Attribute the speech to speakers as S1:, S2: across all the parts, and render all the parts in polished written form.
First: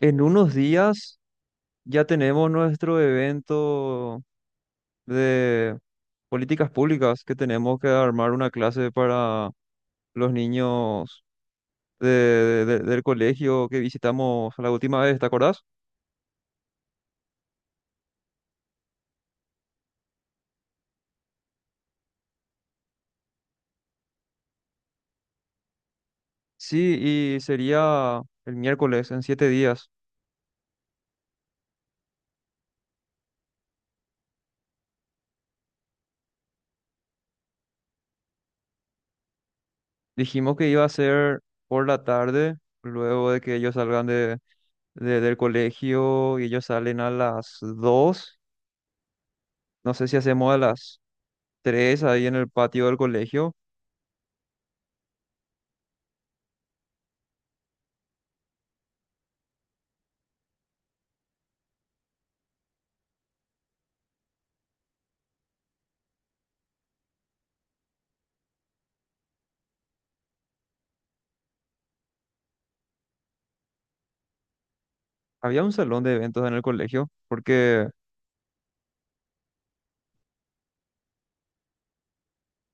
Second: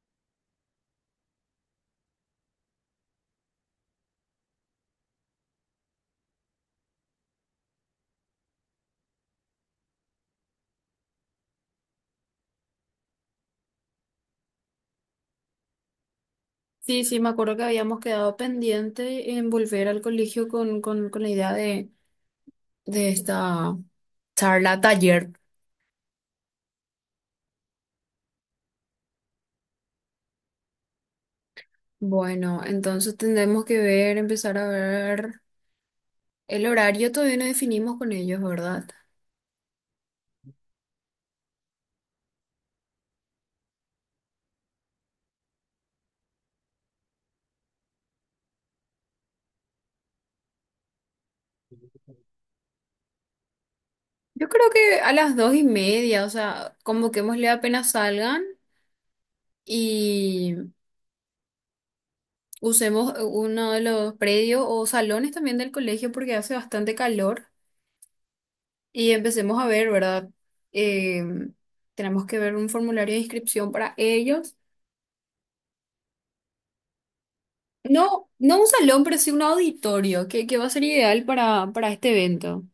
S1: En unos días ya tenemos nuestro evento de políticas públicas que tenemos que armar una clase para los niños del colegio que visitamos la última vez, ¿te acordás?
S2: Sí, sí, me acuerdo que habíamos quedado pendiente en volver al colegio con la idea de esta charla taller.
S1: Sí, y sería el miércoles en 7 días.
S2: Bueno, entonces tendremos que ver, empezar a ver el horario, todavía no definimos con ellos, ¿verdad?
S1: Dijimos que iba a ser por la tarde, luego de que ellos salgan del colegio y ellos salen a las 2. No sé si hacemos a las 3 ahí en el patio del colegio.
S2: Yo creo que a las 2:30, o sea, convoquémosle apenas salgan y usemos uno de los predios o salones también del colegio porque hace bastante calor. Y empecemos a ver, ¿verdad? Eh, Tenemos que ver un formulario de inscripción para ellos.
S1: Había un salón de eventos en el colegio, porque
S2: No, no un salón, pero sí un auditorio, que va a ser ideal para este evento.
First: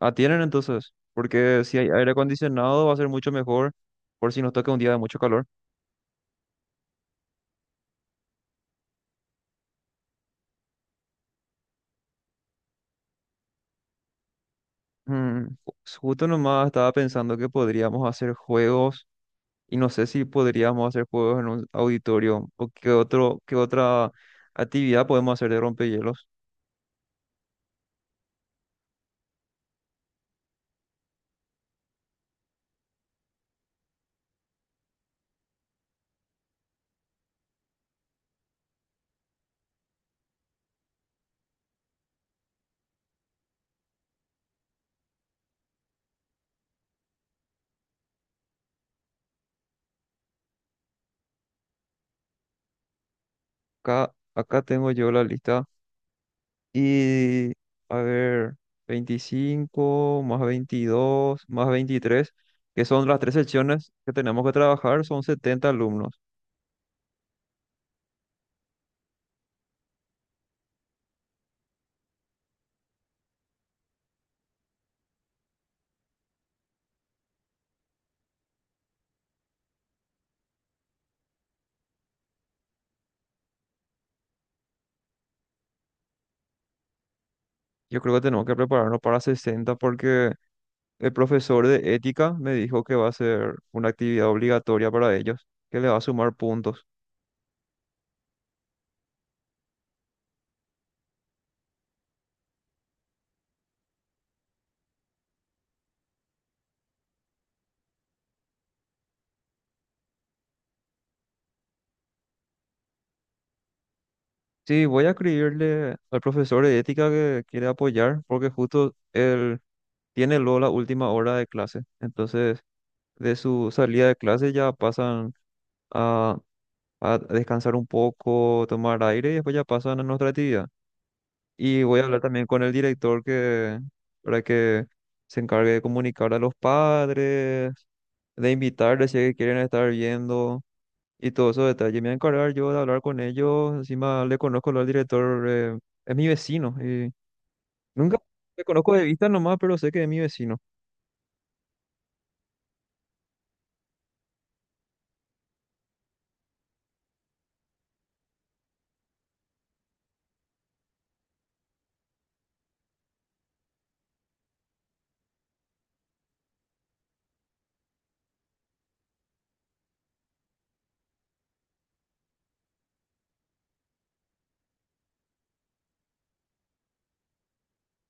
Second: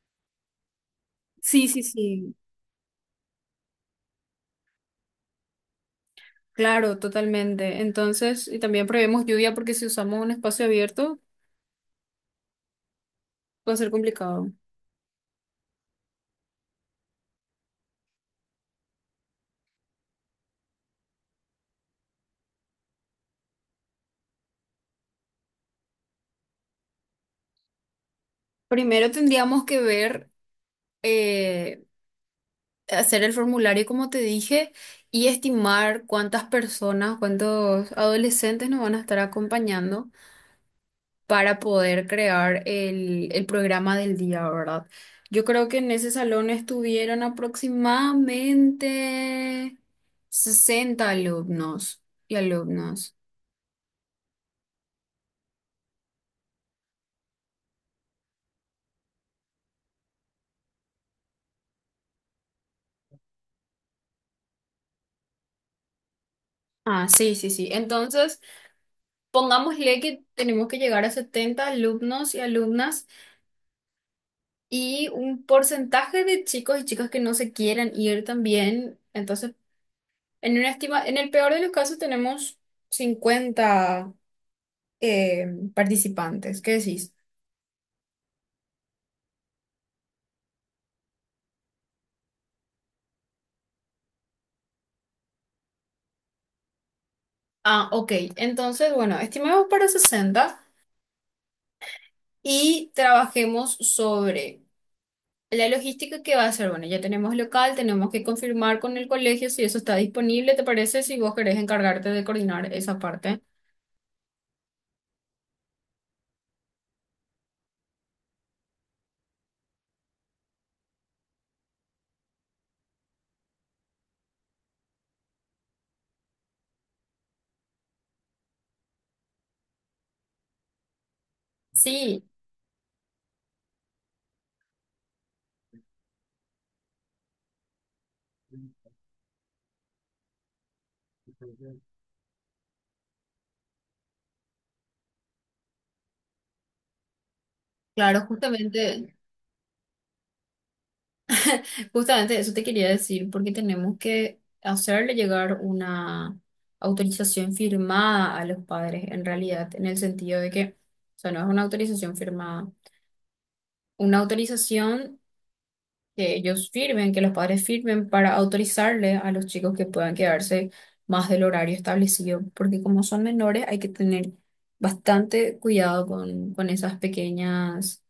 S1: atienden entonces, porque
S2: Sí,
S1: si
S2: sí,
S1: hay aire
S2: sí.
S1: acondicionado va a ser mucho mejor por si nos toca un día de mucho calor.
S2: Claro, totalmente. Entonces, y también prevemos lluvia porque si usamos un espacio abierto va a ser complicado.
S1: Mm, ju- Justo nomás estaba pensando que podríamos hacer juegos y no sé si podríamos hacer juegos en un auditorio o qué otro, qué otra actividad podemos hacer de rompehielos.
S2: Primero tendríamos que ver, eh, hacer el formulario, como te dije, y estimar cuántas personas, cuántos adolescentes nos van a estar acompañando, para poder crear el programa del día, ¿verdad? Yo creo que en ese salón estuvieron aproximadamente 60 alumnos y alumnas.
S1: Acá tengo yo la lista. Y, a ver, 25 más 22 más 23, que son las tres secciones que tenemos que trabajar, son 70 alumnos.
S2: Ah, sí, sí, sí. Entonces, pongámosle que tenemos que llegar a 70 alumnos y alumnas y un porcentaje de chicos y chicas que no se quieran ir también. Entonces, en una estima, en el peor de los casos tenemos 50 eh, participantes. ¿Qué decís?
S1: Yo creo que tenemos que prepararnos para 60 porque el profesor de ética me dijo que va a ser una actividad obligatoria para ellos, que le va a sumar puntos.
S2: Ah, ok. Entonces, bueno, estimemos para 60 y trabajemos sobre la logística que va a ser. Bueno, ya tenemos local, tenemos que confirmar con el colegio si eso está disponible, ¿te parece? Si vos querés encargarte de coordinar esa parte.
S1: Sí, voy a escribirle al profesor de ética que quiere apoyar porque justo él tiene luego la última hora de clase. Entonces, de su salida de clase ya pasan a a descansar un poco, tomar aire y después ya pasan a nuestra actividad. Y voy a hablar
S2: Sí,
S1: también con el director para que se encargue de comunicar a los padres, de invitarles si es que quieren estar viendo y todos esos detalles. Me voy a encargar yo de hablar con ellos. Encima le conozco al director, es mi vecino. Y nunca
S2: claro,
S1: le conozco de vista nomás, pero sé que es mi vecino.
S2: justamente eso te quería decir, porque tenemos que hacerle llegar una autorización firmada a los padres, en realidad, en el sentido de que, o sea, no es una autorización firmada, una autorización que ellos firmen, que los padres firmen para autorizarle a los chicos que puedan quedarse más del horario establecido, porque como son menores hay que tener bastante cuidado con esas pequeñas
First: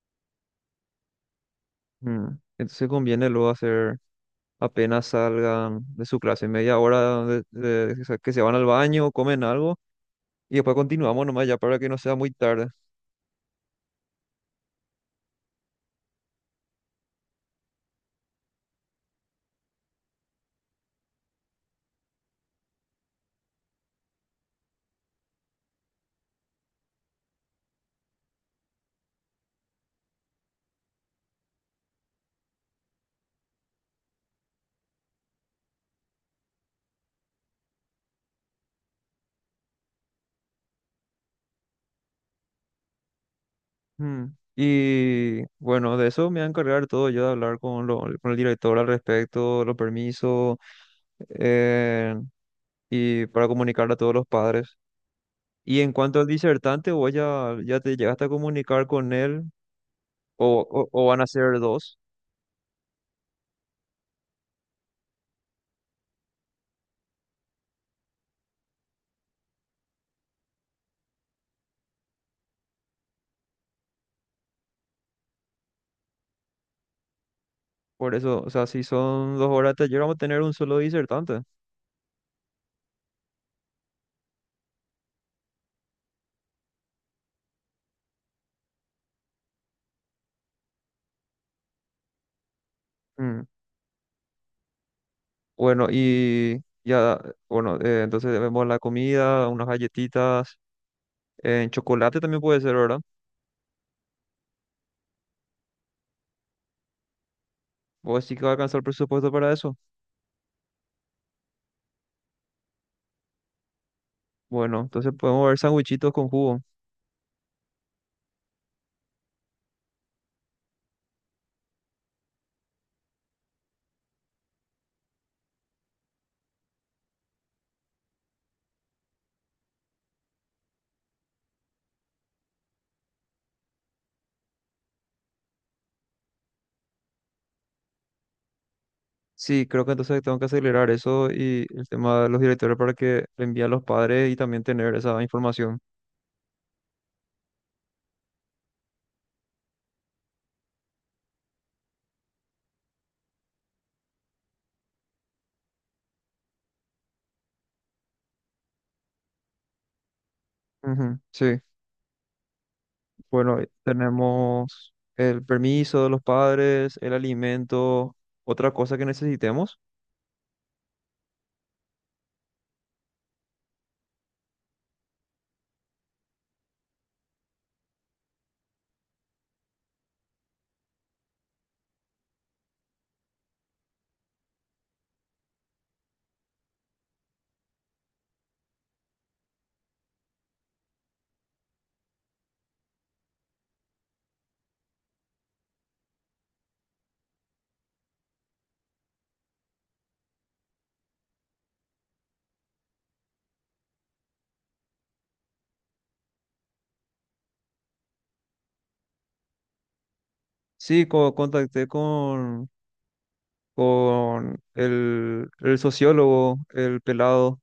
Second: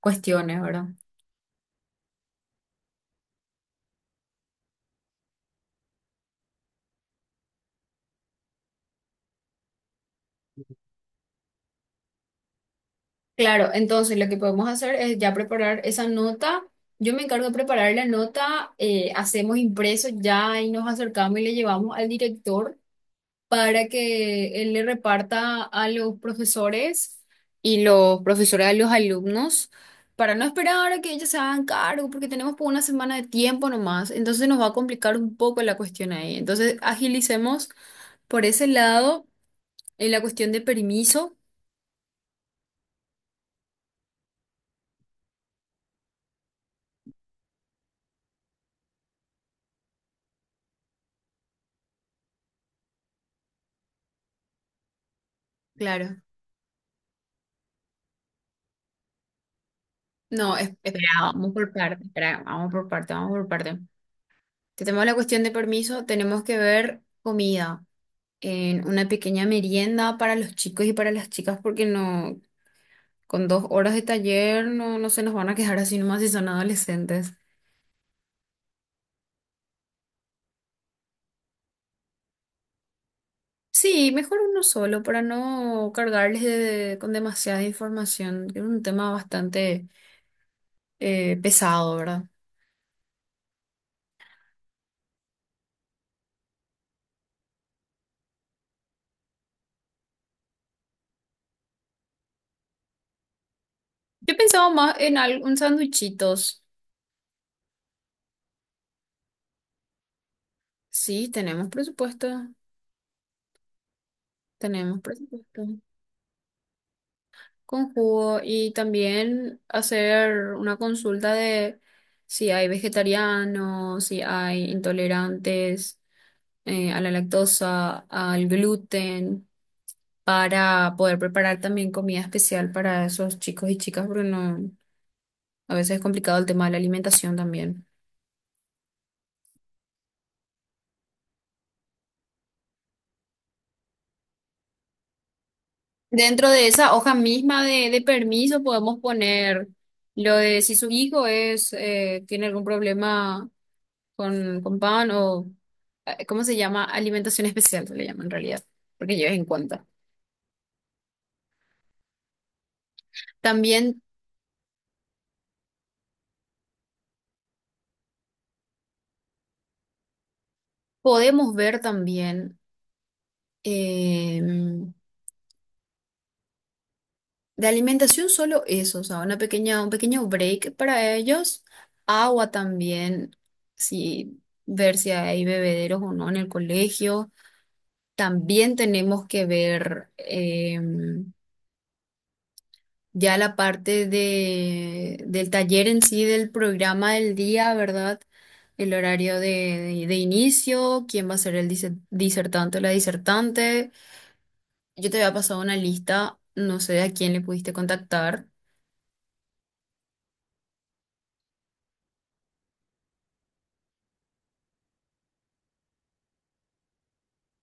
S2: cuestiones, ¿verdad?
S1: Mm. Entonces conviene luego hacer apenas salgan de su clase, media hora que se van al baño, comen algo. Y después continuamos nomás ya para que no sea muy tarde.
S2: Claro, entonces lo que podemos hacer es ya preparar esa nota. Yo me encargo de preparar la nota, hacemos impreso ya y nos acercamos y le llevamos al director, para que él le reparta a los profesores y los profesores a los alumnos, para no esperar a que ellos se hagan cargo, porque tenemos por una semana de tiempo nomás, entonces nos va a complicar un poco la cuestión ahí. Entonces, agilicemos por ese lado en la cuestión de permiso.
S1: Mm. Y bueno, de eso me voy a encargar todo yo de hablar con el director al respecto, los permisos, eh, y para comunicar a todos los padres. Y en cuanto
S2: Claro.
S1: al disertante, vos ya te llegaste a comunicar con él,
S2: No,
S1: o, o,
S2: espera,
S1: o van a
S2: vamos
S1: ser
S2: por
S1: dos.
S2: parte, espera, vamos por parte, vamos por parte. Si tenemos la cuestión de permiso, tenemos que ver comida en una pequeña merienda para los chicos y para las chicas, porque no. Con 2 horas de taller no, no se nos van a quejar así nomás si son adolescentes.
S1: Por eso, o sea, si son 2 horas de taller, vamos a tener un solo disertante.
S2: Sí, mejor uno solo para no cargarles con demasiada información, que es un tema bastante pesado, ¿verdad?
S1: Mm. Bueno, y ya, bueno, entonces vemos la comida, unas galletitas. En chocolate también puede ser, ¿verdad?
S2: Yo pensaba más en algún sándwichitos.
S1: O sí que va a alcanzar el presupuesto para eso.
S2: Sí, tenemos presupuesto.
S1: Bueno,
S2: Tenemos
S1: entonces podemos ver
S2: presupuesto,
S1: sandwichitos con jugo.
S2: con jugo y también hacer una consulta de si hay vegetarianos, si hay intolerantes, a la lactosa, al gluten, para poder preparar también comida especial para esos chicos y chicas, porque no, a veces es complicado el tema de la alimentación también.
S1: Sí, creo que entonces tengo que acelerar eso y el tema de los directores para que le envíen a los padres y también tener esa información.
S2: Dentro de esa hoja misma de permiso podemos poner lo de si su hijo es tiene algún problema con pan o ¿cómo se llama? Alimentación especial se le llama en realidad, porque lleves en cuenta.
S1: Ujú, sí, bueno,
S2: También
S1: tenemos el permiso de los padres, el alimento, otra cosa que necesitemos.
S2: podemos ver también de alimentación solo eso, o sea, una pequeña, un pequeño break para ellos, agua también, si ver si hay bebederos o no en el colegio. También tenemos que ver ya la parte del taller en sí, del programa del día, ¿verdad? El horario de inicio, quién va a ser el disertante o la disertante. Yo te había pasado una lista, no sé a quién le pudiste contactar.
S1: Sí, contacté con el sociólogo, el pelado.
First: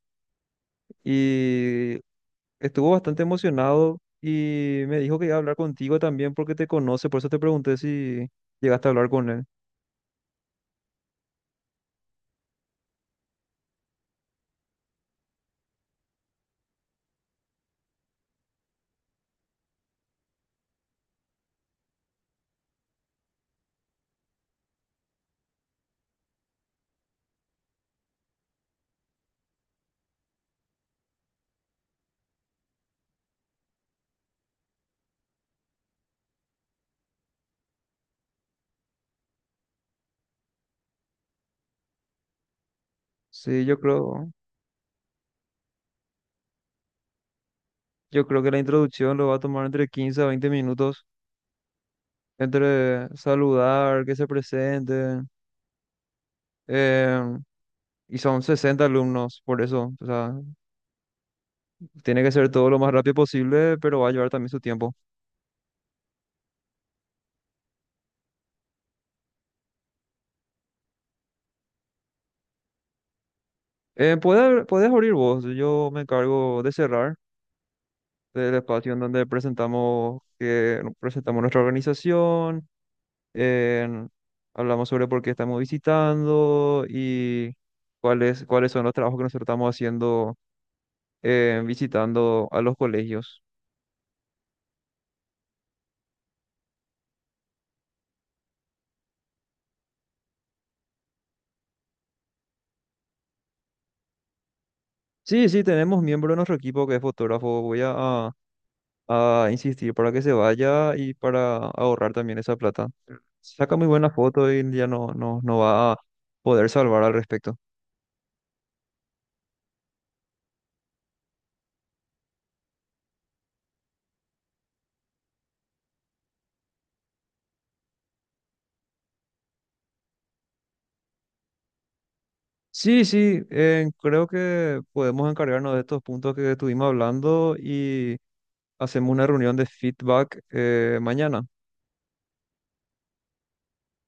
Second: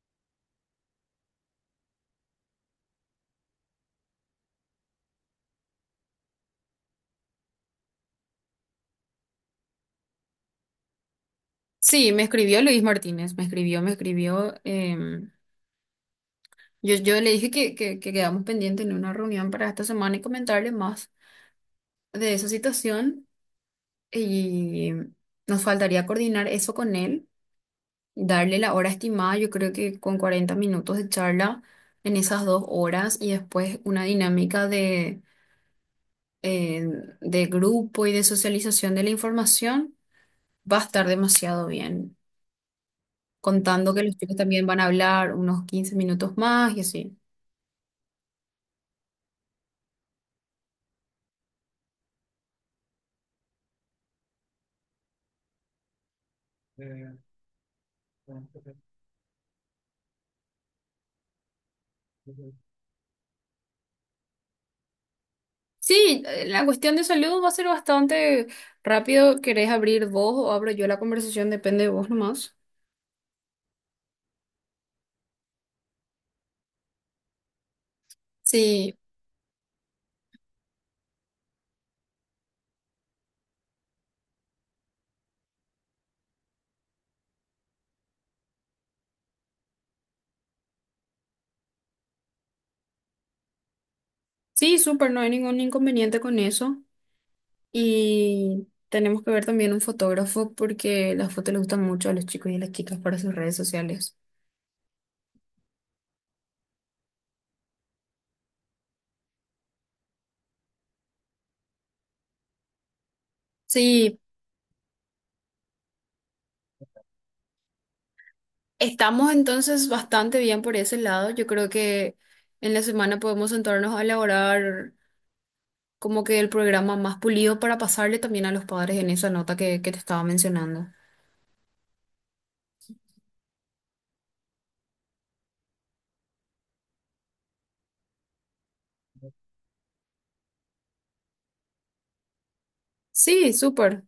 S1: Y estuvo bastante emocionado y me dijo que iba a hablar contigo también porque te conoce, por eso te pregunté si llegaste a hablar con él.
S2: Sí, me escribió Luis Martínez. Me escribió, me escribió. em, yo, yo le dije que quedamos pendientes en una reunión para esta semana y comentarle más de esa situación. Y nos faltaría coordinar eso con él, darle la hora estimada, yo creo que con 40 minutos de charla en esas 2 horas y después una dinámica eh, de grupo y de socialización de la información, va a estar demasiado bien.
S1: Sí, yo
S2: Contando que los
S1: creo,
S2: chicos también van a hablar unos 15 minutos más y así.
S1: yo creo que la introducción lo va a tomar entre 15 a 20 minutos, entre saludar, que se presente, eh, y son 60 alumnos, por eso, o sea, tiene que ser todo lo más rápido posible, pero va a llevar también su tiempo.
S2: Sí, la cuestión de salud va a ser bastante rápido. ¿Querés abrir vos o abro yo la conversación? Depende de vos nomás.
S1: Puedes abrir vos, yo me encargo de cerrar. Del espacio
S2: Sí,
S1: en donde presentamos, que, no, presentamos nuestra organización, en- hablamos sobre por qué estamos visitando y cuáles son los trabajos que nosotros estamos haciendo, visitando a los colegios.
S2: sí, súper, no hay ningún inconveniente con eso. Y tenemos que ver también un fotógrafo porque las fotos les gustan mucho a los chicos y a las chicas para sus redes sociales.
S1: Sí, sí, tenemos miembro de nuestro equipo que es fotógrafo. Voy a insistir para que se vaya y para ahorrar también esa plata. Saca muy buena
S2: Sí,
S1: foto y ya no, no, no va a poder salvar al respecto.
S2: estamos entonces bastante bien por ese lado. Yo creo que en la semana podemos sentarnos a elaborar como que el programa más pulido para pasarle también a los padres en esa nota que te estaba mencionando.
S1: Sí, sí, creo que podemos encargarnos de estos puntos que estuvimos hablando y hacemos una reunión de feedback mañana.
S2: Sí, súper.